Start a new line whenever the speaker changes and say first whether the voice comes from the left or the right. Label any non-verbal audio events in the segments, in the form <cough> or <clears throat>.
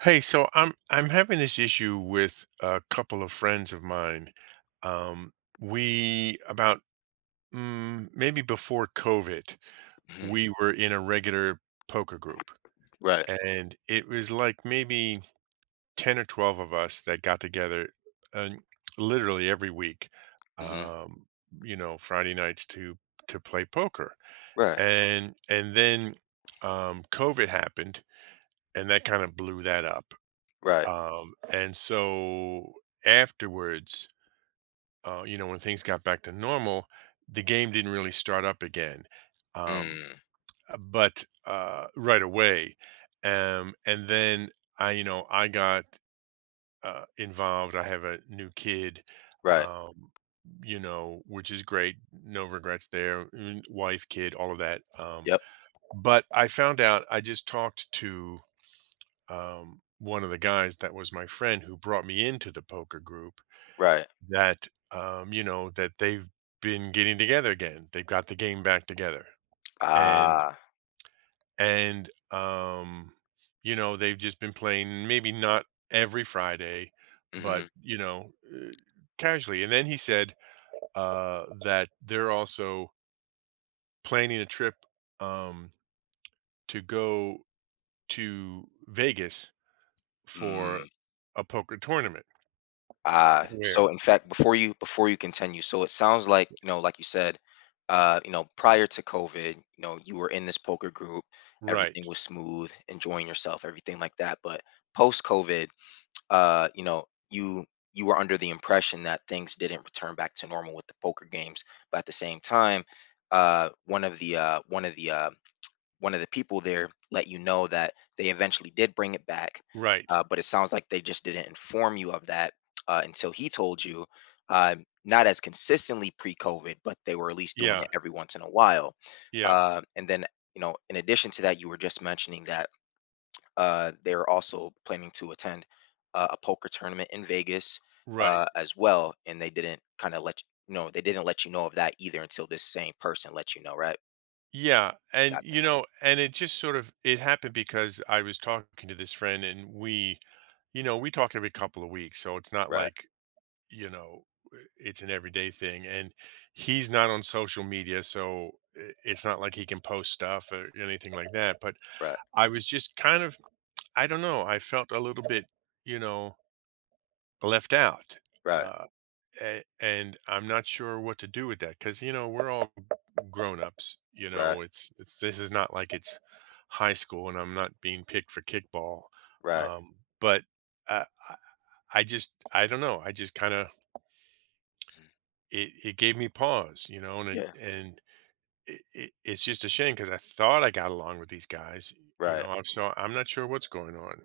right: Hey, so I'm having this issue with a couple of friends of mine. Um, we about maybe before COVID,
left: Mhm.
right: we were in a regular poker group,
left: Right.
right: and it was like maybe 10 or 12 of us that got together uh, literally every week,
left: Mhm.
right: um, Friday nights to play poker.
left: Right.
right: And then COVID happened, and that kind of blew that up.
left: Right.
right: And so afterwards, when things got back to normal, the game didn't really start up again, um,
left: Mm.
right: but right away. And then I got involved. I have a new kid,
left: Right.
right: um, which is great. No regrets there. Wife, kid, all of that.
left: Yep.
right: But I found out, I just talked to one of the guys that was my friend who brought me into the poker group,
left: Right.
right: that you know that they've been getting together again. They've got the game back together, and
left: Ah.
right: and they've just been playing, maybe not every Friday, but
left: Mhm.
right: casually. And then he said that they're also planning a trip um, to go to Vegas for
left: Mm.
right: a poker tournament.
left: Ah.
right: Where
left: So in fact, before you continue, so it sounds like, you know, like you said, you know, prior to COVID, you know, you were in this poker group, everything
right: Right.
left: was smooth, enjoying yourself, everything like that. But post COVID, you know, you were under the impression that things didn't return back to normal with the poker games, but at the same time, one of the one of the one of the people there let you know that they eventually did bring it back,
right: Right.
left: but it sounds like they just didn't inform you of that until he told you. Not as consistently pre-COVID, but they were at least doing
right: Yeah.
left: it every once in a while.
right: Yeah.
left: And then, you know, in addition to that, you were just mentioning that they're also planning to attend a poker tournament in Vegas
right: Right.
left: as well, and they didn't kind of let you know they didn't let you know of that either until this same person let you know, right?
right: Yeah. And
left: Gotcha.
right: you know, and it just, sort of, it happened because I was talking to this friend, and we talk every couple of weeks. So it's not
left: Right,
right: like, you know, it's an everyday thing. And he's not on social media, so it's not like he can post stuff or anything like that. But
left: right,
right: I was just kind of, I don't know, I felt a little bit, you know, left out.
left: right.
right: Uh, and I'm not sure what to do with that, because, we're all grown-ups. You
left: Right,
right: know it's This is not like it's high school and I'm not being picked for kickball.
left: right.
right: Um but uh, i I just, I don't know, I just kind of
left: Mhm.
right: it, it gave me pause, and
left: Yeah.
right: it,
left: Yeah,
right: and it, it, it's just a shame because I thought I got along with these guys you
left: right.
right: know I'm so I'm not sure what's going on.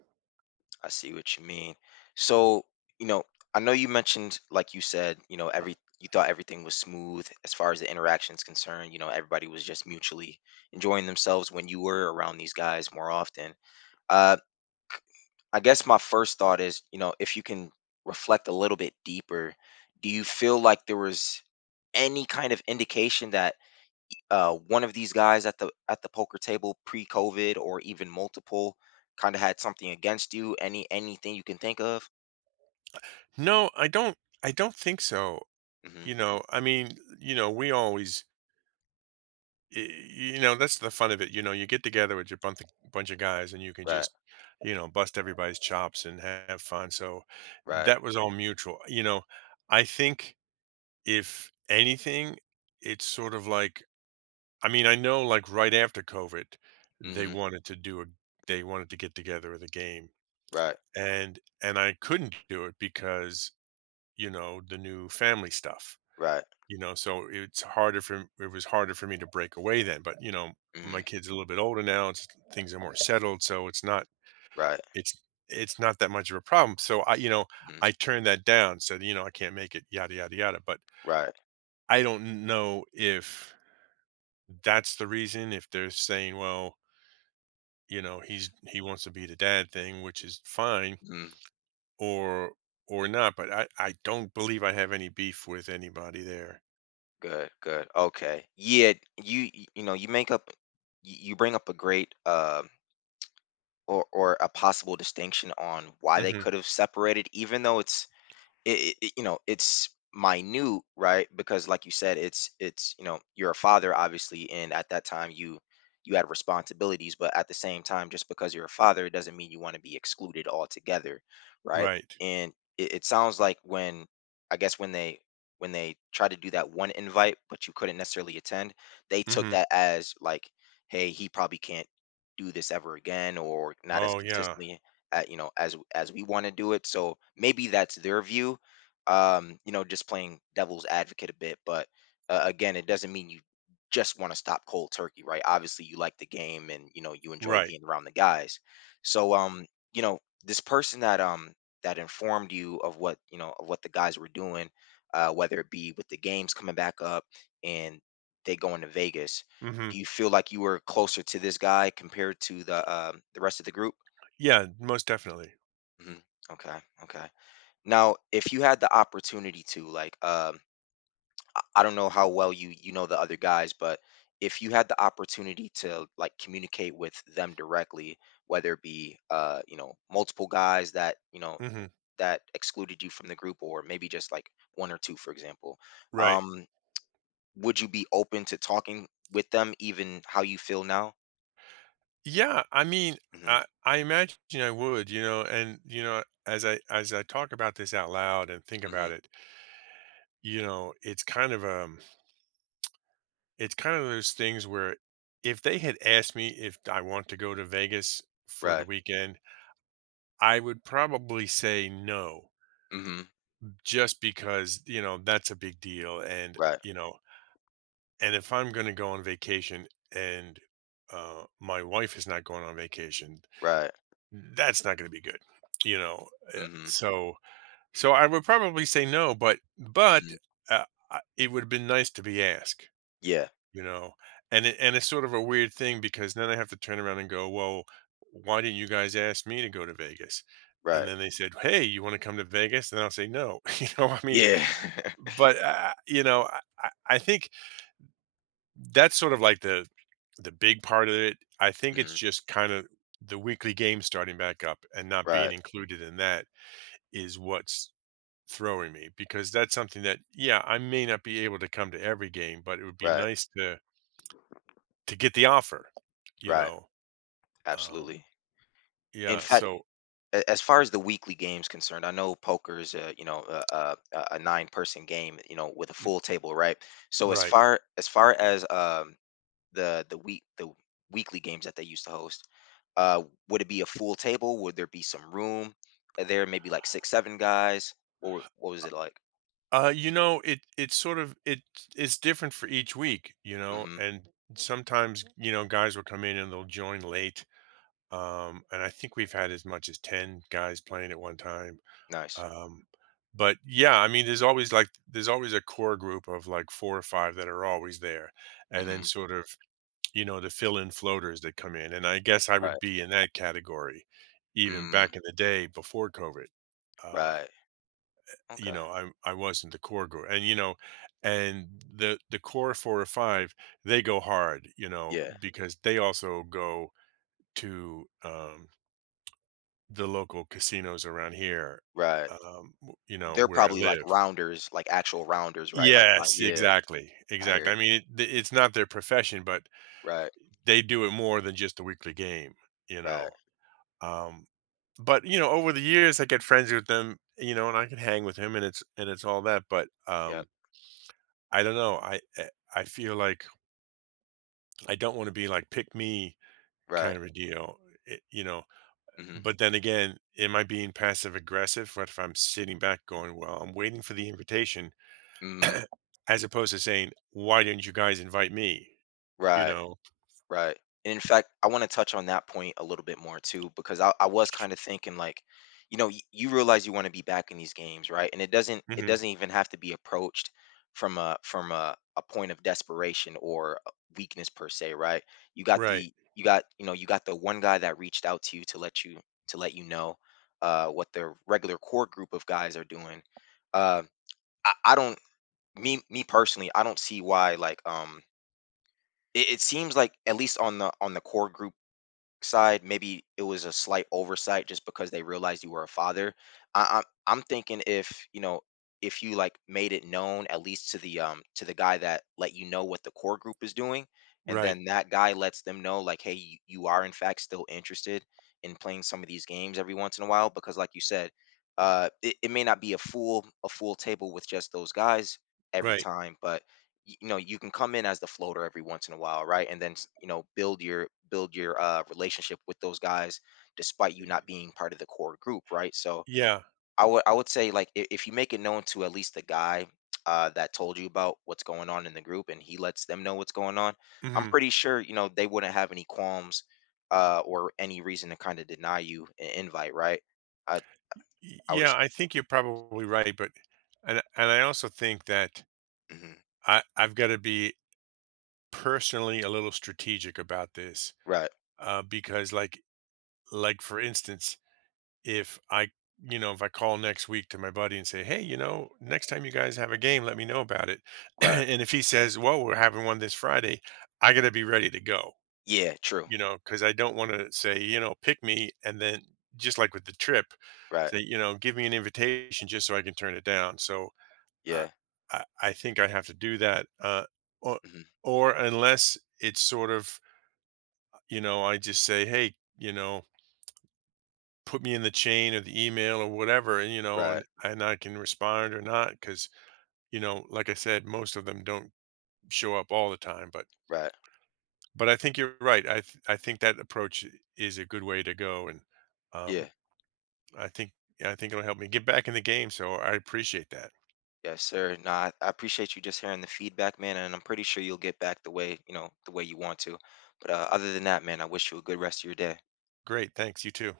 left: I see what you mean. So, you know, I know you mentioned, like you said, you know, every you thought everything was smooth as far as the interactions concerned. You know, everybody was just mutually enjoying themselves when you were around these guys more often. Uh, I guess my first thought is, you know, if you can reflect a little bit deeper, do you feel like there was any kind of indication that one of these guys at the poker table pre-COVID or even multiple kind of had something against you? Anything you can think of?
right: No, I don't think so.
left: Hmm.
right: I mean, you know we always y- you know that's the fun of it. You get together with your bunch of guys and you can
left: Right,
right: just bust everybody's chops and have fun. So
left: right.
right: that was all mutual. I think, if anything, it's sort of like, I mean, I know, like, right after COVID, they
left: Hmm.
right: wanted to do a they wanted to get together with a game,
left: Right,
right: and I couldn't do it because, the new family stuff
left: right.
right: you know so it was harder for me to break away then, but my
left: Hmm.
right: kid's a little bit older now. Things are more settled, so
left: Right,
right: it's it's not that much of a problem. So I you know
left: hmm,
right: I turned that down, said I can't make it, yada yada yada. But
left: right.
right: I don't know if that's the reason, if they're saying, "Well, he wants to be the dad thing," which is fine.
left: Hmm.
right: Or or not. But I don't believe I have any beef with anybody there.
left: Good, good. Okay. Yeah, you know you make up you bring up a great or a possible distinction on why they could
right: Hmm.
left: have separated, even though it's it, it you know it's minute, right? Because like you said, it's you know, you're a father obviously, and at that time you you had responsibilities, but at the same time, just because you're a father, it doesn't mean you want to be excluded altogether, right?
right: Right.
left: And it sounds like when when they tried to do that one invite but you couldn't necessarily attend, they took that
right: Hmm.
left: as like, hey, he probably can't do this ever again or not as
right: Oh, yeah.
left: consistently, you know, as we want to do it. So maybe that's their view. Um, you know, just playing devil's advocate a bit, but again, it doesn't mean you just want to stop cold turkey, right? Obviously you like the game and you know you enjoy
right: Right.
left: being around the guys, so um, you know, this person that that informed you of what you know of what the guys were doing, uh, whether it be with the games coming back up and they going to Vegas,
right: Mhm.
left: do you feel like you were closer to this guy compared to the rest of the group?
right: Yeah, most definitely.
left: Mhm. Okay. Okay. Now, if you had the opportunity to, like, I don't know how well you know the other guys, but if you had the opportunity to like communicate with them directly, whether it be you know, multiple guys that you know
right: Mhm.
left: that excluded you from the group, or maybe just like one or two, for example,
right: Right.
left: um, would you be open to talking with them, even how you feel now?
right: Yeah, I mean,
left: Mm-hmm.
right: I imagine I would, you know, and you know, as I talk about this out loud and think
left: Mm-hmm.
right: about it, it's kind of, those things where, if they had asked me if I want to go to Vegas for the
left: Right.
right: weekend, I would probably say no,
left: Mm-hmm.
right: just because, that's a big deal, and,
left: Right.
right: you know, and if I'm going to go on vacation and my wife is not going on vacation,
left: Right.
right: that's not going to be good, you know uh,
left: Mm-hmm.
right: so so I would probably say no. But
left: Mm-hmm.
right: uh, it would have been nice to be asked,
left: Yeah.
right: you know and it's sort of a weird thing, because then I have to turn around and go, "Well, why didn't you guys ask me to go to Vegas?" And
left: Right.
right: then they said, "Hey, you want to come to Vegas?" And I'll say no. <laughs> I mean,
left: Yeah. <laughs>
right: but I think that's sort of like the big part of it. I think it's
left: Mhm.
right: just kind of the weekly game starting back up and not
left: Right,
right: being included in that is what's throwing me, because that's something that, yeah, I may not be able to come to every game, but it would be
left: right,
right: nice to get the offer. you
left: right.
right: know um
left: Absolutely. In
right: yeah.
left: fact,
right: So.
left: as far as the weekly game's concerned, I know poker is a, you know, a nine-person game, you know, with a
right: Mm.
left: full table, right? So
right: Right.
left: as far as um, the weekly games that they used to host, uh, would it be a full table? Would there be some room? Are there maybe like six, seven guys? What was it like?
right: It's sort of, it's different for each week,
left: Mm-hmm.
right: and sometimes, guys will come in and they'll join late, and I think we've had as much as 10 guys playing at one time.
left: Nice.
right: Um, but yeah, I mean, there's always like there's always a core group of like four or five that are always there, and then,
left: Mm-hmm.
right: sort of, the fill-in floaters that come in, and I guess I would
left: Right.
right: be in that category, even
left: Mm,
right: back in the day before COVID. Uh,
left: right.
right: you
left: Okay.
right: know, I I was not the core group, and the core four or five, they go hard,
left: Yeah.
right: because they also go to the local casinos around here,
left: Right. They're
right: where I
left: probably like
right: live.
left: rounders, like actual rounders, right? Like,
right: Yes,
left: yeah,
right: exactly,
left: I hear
right: exactly.
left: it.
right: I mean, it's not their profession, but
left: Right,
right: they do it more than just a weekly game, you
left: right,
right: know? Um, but over the years, I get friends with them, and I can hang with him, and it's all that, but,
left: yep,
right: I don't know, I feel like I don't wanna be like, "Pick me,"
left: right.
right: kind of a deal. You know?
left: Hmm.
right: But then again, am I being passive aggressive? What if I'm sitting back going, "Well, I'm waiting for the invitation,"
left: Hmm.
right: <clears throat> as opposed to saying, "Why didn't you guys invite me?" You
left: Right.
right: know?
left: Right. And in fact, I want to touch on that point a little bit more too, because I was kind of thinking like, you know, you realize you want to be back in these games, right? And it
right: Mhm.
left: doesn't even have to be approached from a a point of desperation or a weakness per se, right? You got
right: Right,
left: the you got the one guy that reached out to you to let you know what the regular core group of guys are doing. Uh, I don't me personally, I don't see why like um, it seems like at least on the core group side, maybe it was a slight oversight just because they realized you were a father. I I'm thinking, if you know, if you like made it known at least to the guy that let you know what the core group is doing, and
right: right,
left: then that guy lets them know like, hey, you are in fact still interested in playing some of these games every once in a while because, like you said, it may not be a full table with just those guys every
right: right.
left: time, but you know you can come in as the floater every once in a while, right? And then you know, build your uh, relationship with those guys despite you not being part of the core group, right? So
right: Yeah,
left: I would say, like, if you make it known to at least the guy uh, that told you about what's going on in the group, and he lets them know what's going on, I'm
right: mhm.
left: pretty sure, you know, they wouldn't have any qualms or any reason to kind of deny you an invite, right? i I would
right: Yeah,
left: assume.
right: I think you're probably right, but and I also think that
left: Hmm.
right: I've gotta be personally a little strategic about this,
left: Right,
right: because, like, for instance, if I call next week to my buddy and say, "Hey, you know, next time you guys have a game, let me know about it." <clears throat>
left: right.
right: And if he says, "Well, we're having one this Friday," I gotta be ready to go.
left: Yeah, true.
right: Because I don't wanna say, "Pick me," and then, just like with the trip,
left: Right.
right: say, "Give me an invitation just so I can turn it down." So, uh,
left: Yeah.
right: I think I have to do that, or
left: Hmm.
right: or unless it's sort of, I just say, "Hey," "put me in the chain or the email or whatever," and, you know,
left: Right,
right: and I can respond or not, because, like I said, most of them don't show up all the time. but
left: right.
right: but I think you're right. I think that approach is a good way to go, and,
left: Yeah.
right: um I think yeah, I think it'll help me get back in the game, so I appreciate that.
left: Yes, sir. No, I appreciate you just hearing the feedback, man, and I'm pretty sure you'll get back the way, you know, the way you want to. But other than that, man, I wish you a good rest of your day.
right: Great, thanks. You too.